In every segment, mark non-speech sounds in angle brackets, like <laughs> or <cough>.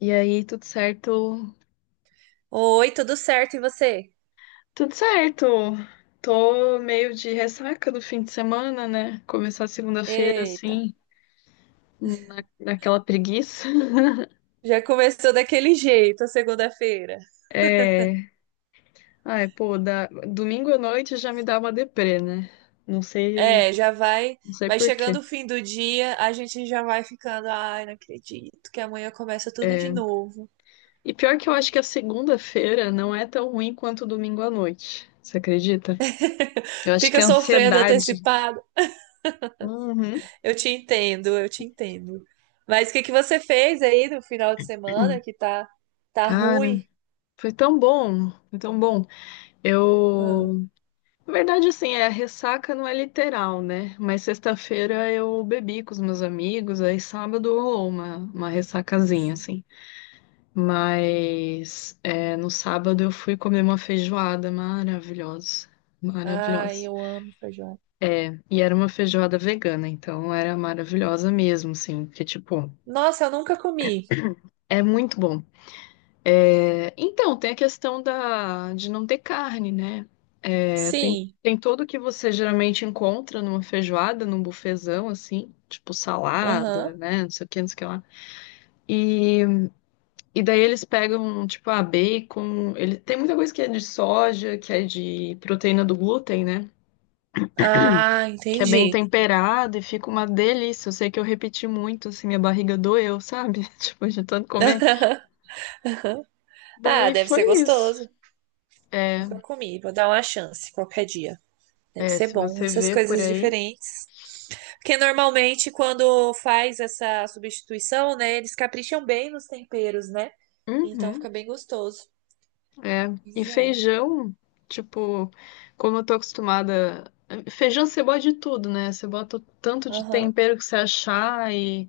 E aí, tudo certo? Oi, tudo certo e você? Tudo certo. Tô meio de ressaca do fim de semana, né? Começar segunda-feira Eita, assim, naquela preguiça. <laughs> já começou daquele jeito a segunda-feira. É. Ai, pô, da... domingo à noite já me dá uma deprê, né? Não sei, É, já vai, não sei vai por quê. chegando o fim do dia, a gente já vai ficando, ai, não acredito que amanhã começa tudo de É. novo. E pior que eu acho que a segunda-feira não é tão ruim quanto o domingo à noite. Você acredita? <laughs> Eu acho que Fica é sofrendo ansiedade. antecipado. Uhum. Eu te entendo, eu te entendo. Mas o que que você fez aí no final de semana que tá Cara, ruim? Foi tão bom. Ah, Eu Na verdade, assim, ressaca não é literal, né? Mas sexta-feira eu bebi com os meus amigos, aí sábado rolou uma ressacazinha, sim. assim. Mas é, no sábado eu fui comer uma feijoada maravilhosa, Ai, maravilhosa. eu amo feijão. E era uma feijoada vegana, então era maravilhosa mesmo, assim, porque, tipo, Nossa, eu nunca comi. é muito bom. É, então, tem a questão de não ter carne, né? É, Sim. tem tudo que você geralmente encontra numa feijoada, num bufezão, assim, tipo salada, Aham. né? Não sei o que, não sei o que lá. E, e daí eles pegam, tipo, a bacon. Ele, tem muita coisa que é de soja, que é de proteína do glúten, né? Ah, Que é bem entendi. temperado e fica uma delícia. Eu sei que eu repeti muito, assim, minha barriga doeu, sabe? <laughs> Tipo, de tanto comer. <laughs> Ah, Daí deve ser foi isso. gostoso. É, Nunca comi, vou dar uma chance qualquer dia. Deve é, ser se bom, você essas vê por coisas aí. diferentes. Porque normalmente quando faz essa substituição, né, eles capricham bem nos temperos, né? Então Uhum. fica bem gostoso. É. E Pois é. feijão, tipo, como eu tô acostumada. Feijão você bota de tudo, né? Você bota o tanto de Aham, tempero que você achar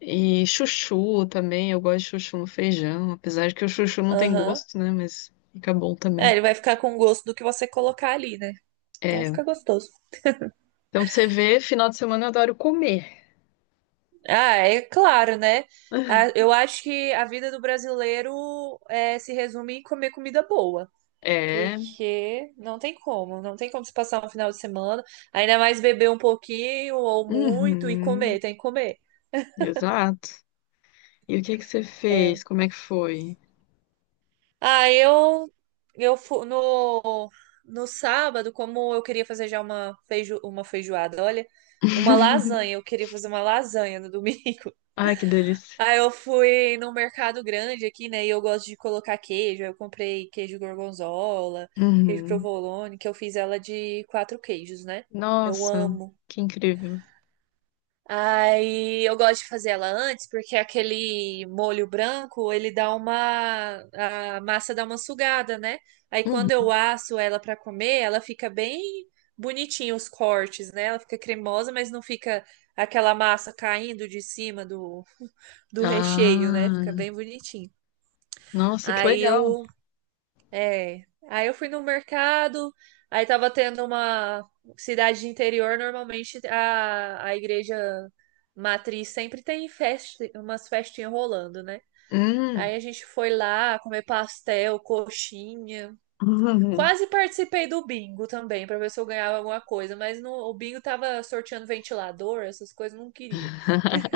e chuchu também. Eu gosto de chuchu no feijão, apesar de que o chuchu não tem aham. gosto, né? Mas fica bom É, também. ele vai ficar com o gosto do que você colocar ali, né? Então É. fica gostoso. Então, pra você vê, final de semana eu adoro comer. Ah, é claro, né? Ah, <laughs> eu acho que a vida do brasileiro é, se resume em comer comida boa. É. Porque não tem como, não tem como se passar um final de semana, ainda mais beber um pouquinho ou muito e comer, Uhum. tem que comer. Exato. E o que que você É. fez? Como é que foi? Ah, eu no sábado, como eu queria fazer já uma feijoada, olha, uma <laughs> lasanha, eu queria fazer uma lasanha no domingo. Ai, que <laughs> delícia. Aí eu fui num mercado grande aqui, né? E eu gosto de colocar queijo. Aí eu comprei queijo gorgonzola, queijo Uhum. provolone, que eu fiz ela de quatro queijos, né? Eu Nossa, amo. que incrível. Aí eu gosto de fazer ela antes, porque aquele molho branco, a massa dá uma sugada, né? Aí quando Hum. eu asso ela para comer, ela fica bem bonitinha os cortes, né? Ela fica cremosa, mas não fica aquela massa caindo de cima do recheio, né? Ah, Fica bem bonitinho. nossa, que Aí legal. eu É. Aí eu fui no mercado, aí tava tendo uma cidade de interior, normalmente a igreja matriz sempre tem festa, umas festinhas rolando, né? Hum. Aí a gente foi lá comer pastel, coxinha. Quase participei do bingo também, pra ver se eu ganhava alguma coisa, mas no, o bingo tava sorteando ventilador, essas coisas, não queria. <laughs>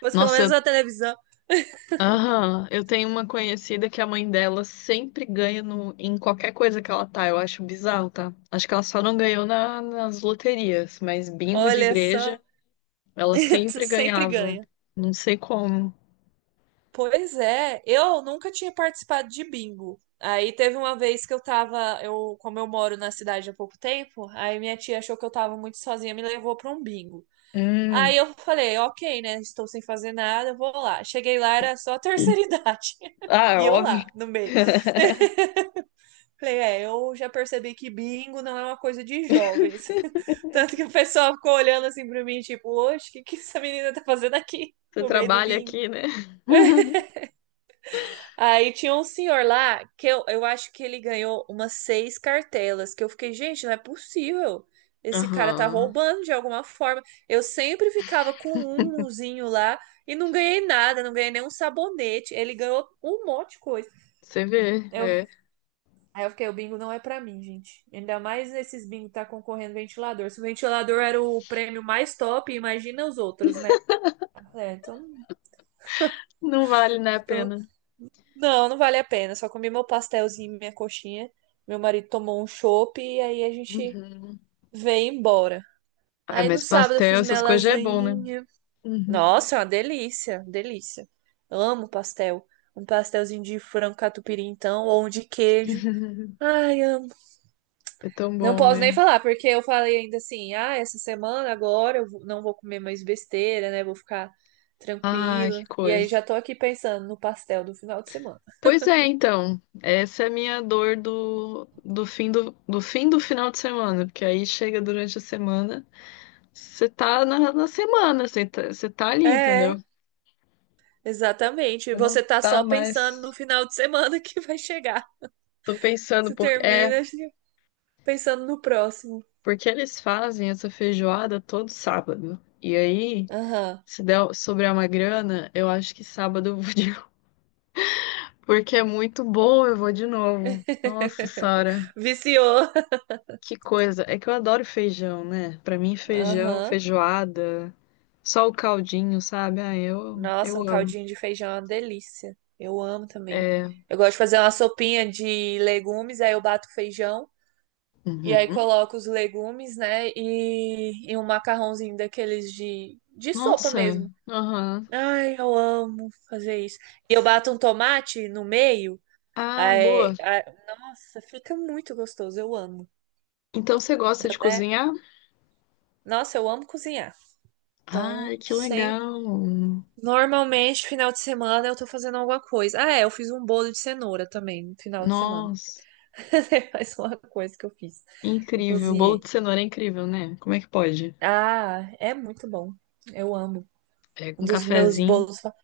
Mas pelo Nossa, menos eu, na televisão, aham, eu tenho uma conhecida que a mãe dela sempre ganha no, em qualquer coisa que ela tá. Eu acho bizarro, tá? Acho que ela só não ganhou na- nas loterias, mas bingo de olha só, igreja, ela <laughs> sempre sempre ganhava. ganha. Não sei como. Pois é, eu nunca tinha participado de bingo. Aí teve uma vez que como eu moro na cidade há pouco tempo, aí minha tia achou que eu tava muito sozinha, me levou pra um bingo. Hum. Aí eu falei, ok, né? Estou sem fazer nada, eu vou lá. Cheguei lá, era só a terceira <laughs> idade. Ah, E eu óbvio. lá, no meio. <laughs> <laughs> Falei, é, eu já percebi que bingo não é uma coisa de jovens. <laughs> Tanto que o pessoal ficou olhando assim pra mim, tipo, oxe, o que que essa menina tá fazendo aqui Você no meio do trabalha bingo? aqui, né? <laughs> Aí tinha um senhor lá que eu acho que ele ganhou umas seis cartelas, que eu fiquei, gente, não é possível. Esse cara tá Aham. roubando de alguma forma. Eu sempre ficava com um umzinho lá e não ganhei nada, não ganhei nenhum sabonete. Ele ganhou um monte de coisa. Você vê, Eu, é. Aí eu fiquei, o bingo não é pra mim, gente. Ainda mais nesses bingo que tá concorrendo ventilador. Se o ventilador era o prêmio mais top, imagina os outros, né? É, então, Não vale, né, a então pena. não, não vale a pena. Só comi meu pastelzinho, e minha coxinha. Meu marido tomou um chopp e aí a gente Uhum. veio embora. Ah, Aí no mas sábado eu pastel, fiz minha essas coisas já é bom, né? lasanhinha. Uhum. Nossa, é uma delícia, delícia. Amo pastel. Um pastelzinho de frango catupiry, então, ou um de queijo. <laughs> Ai, amo. É tão Não bom, posso nem né? falar, porque eu falei ainda assim: ah, essa semana agora eu não vou comer mais besteira, né? Vou ficar Ah, que tranquila. E aí coisa. já tô aqui pensando no pastel do final de semana. Pois é, então. Essa é a minha dor do, do fim do, do fim do final de semana, porque aí chega durante a semana, você tá na semana, você tá ali, entendeu? É. Exatamente. E Você não você tá tá só pensando no mais. final de semana que vai chegar. Tô pensando, Você porque é, termina assim, pensando no próximo. porque eles fazem essa feijoada todo sábado. E aí, Aham. se der, sobrar uma grana, eu acho que sábado eu vou <laughs> Porque é muito bom, eu vou de novo. Nossa, Sara, <laughs> Viciou. que coisa. É que eu adoro feijão, né? Pra mim, feijão, Aham. feijoada, só o caldinho, sabe? Ah, Nossa, eu um amo. caldinho de feijão é uma delícia. Eu amo também. É. Eu gosto de fazer uma sopinha de legumes, aí eu bato feijão e aí Uhum. coloco os legumes, né? E um macarrãozinho daqueles de sopa Nossa, mesmo. aham. Ai, eu amo fazer isso. E eu bato um tomate no meio. Ah, Ai, boa. ai, nossa, fica muito gostoso, eu amo. Então você gosta Dá de Até, cozinhar? nossa, eu amo cozinhar. Então, Ai, que sem. legal. Normalmente, final de semana eu tô fazendo alguma coisa. Ah, é, eu fiz um bolo de cenoura também no final de semana. Nossa, <laughs> Mais uma coisa que eu fiz. Eu incrível. Bolo cozinhei. de cenoura é incrível, né? Como é que pode? Ah, é muito bom. Eu amo. É, Um com dos meus cafezinho. bolos.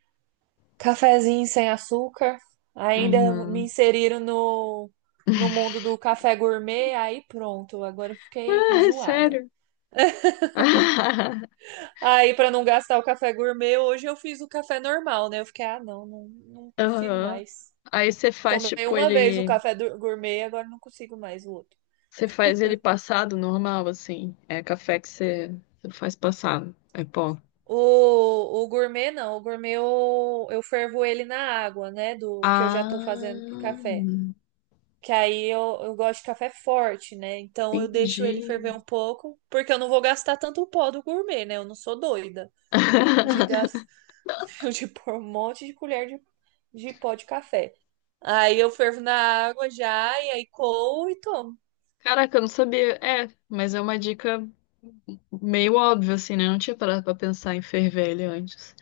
Cafezinho sem açúcar. Ainda me Aham. <laughs> inseriram no mundo do café gourmet. Aí pronto, agora eu fiquei Ah, é enjoada. sério? <laughs> Aí, pra não gastar o café gourmet, hoje eu fiz o café normal, né? Eu fiquei, ah, não, não, não consigo Aham. mais. Aí você faz, Tomei tipo, uma vez o ele. café gourmet, agora não consigo mais o outro. Você faz ele passado normal, assim. É café que você, você faz passado. É pó. O gourmet, não. O gourmet eu fervo ele na água, né? Do que eu já tô fazendo Ah, pro café. Que aí eu gosto de café forte, né? Então eu deixo ele entendi. ferver um pouco, porque eu não vou gastar tanto pó do gourmet, né? Eu não sou doida de <laughs> gastar <laughs> eu de pôr um monte de colher de pó de café. Aí eu fervo na água já, e aí coo e tomo. Caraca, eu não sabia. É, mas é uma dica meio óbvia, assim, né? Eu não tinha parado pra pensar em ferver ele antes.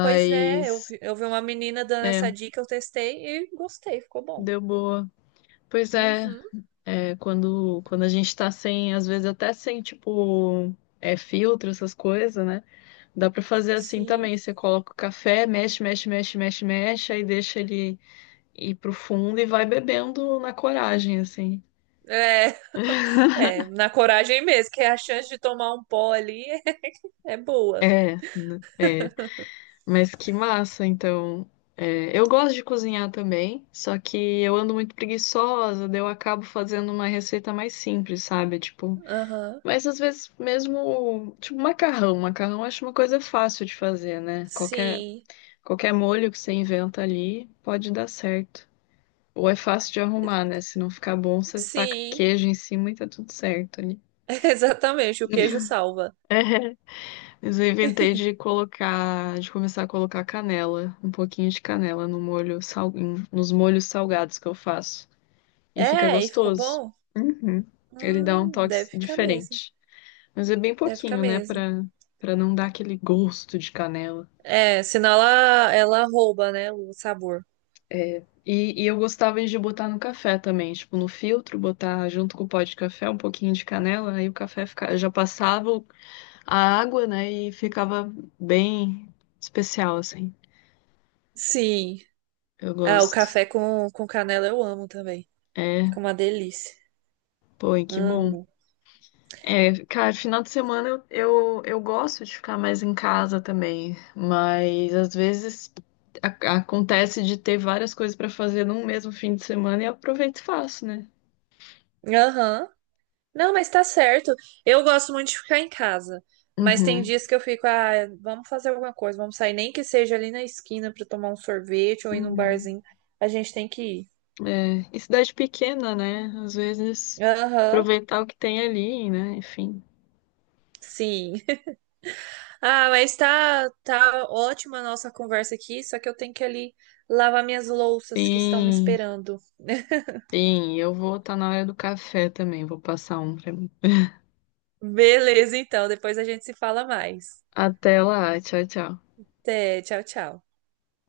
Pois é, eu vi, eu vi uma menina dando é, essa dica, eu testei e gostei, ficou bom. deu boa. Pois é, Uhum, é, quando a gente tá sem, às vezes até sem, tipo, é, filtro, essas coisas, né? Dá pra fazer assim sim. também. Você coloca o café, mexe, aí deixa ele ir pro fundo e vai bebendo na coragem, assim. É, <laughs> <laughs> é, na coragem mesmo, que a chance de tomar um pó ali <laughs> é boa. É, né? É. Mas que massa, então. É, eu gosto de cozinhar também, só que eu ando muito preguiçosa, daí eu acabo fazendo uma receita mais simples, sabe? Tipo, Aham, mas às vezes mesmo, tipo, macarrão. Macarrão eu acho uma coisa fácil de fazer, né? Qualquer, Sim, qualquer molho que você inventa ali pode dar certo. Ou é fácil de arrumar, né? Se não ficar bom, você taca sim, queijo em cima e tá tudo certo ali. <laughs> exatamente, o queijo salva. Mas eu inventei de colocar, de começar a colocar canela, um pouquinho de canela no molho, sal, em- nos molhos salgados que eu faço. E fica É, e ficou gostoso. bom? Uhum. Ele dá um toque Deve ficar mesmo, diferente. Mas é bem deve ficar pouquinho, né? mesmo. Pra, pra não dar aquele gosto de canela. É, senão ela rouba, né, o sabor. E eu gostava de botar no café também, tipo, no filtro, botar junto com o pó de café um pouquinho de canela, aí o café fica, já passava o a água, né? E ficava bem especial, assim. Sim. Eu Ah, o gosto. café com canela eu amo também. É, Fica uma delícia. pô, e que bom. Amo. É, cara, final de semana eu gosto de ficar mais em casa também, mas às vezes a- acontece de ter várias coisas pra fazer num mesmo fim de semana e eu aproveito e faço, né? Aham. Não, mas tá certo. Eu gosto muito de ficar em casa. Mas tem Uhum, dias que eu fico, ah, vamos fazer alguma coisa, vamos sair, nem que seja ali na esquina pra tomar um sorvete ou ir num uhum. barzinho. A gente tem que ir. É, e cidade pequena, né? Às vezes Aham. aproveitar o que tem ali, né? Enfim. Sim. <laughs> Ah, mas tá ótima a nossa conversa aqui, só que eu tenho que ali lavar minhas louças que estão me Sim. esperando. Sim, eu vou estar na hora do café também. Vou passar um pra mim. Beleza, então, depois a gente se fala mais. Até lá. Tchau, tchau. Até, tchau, tchau.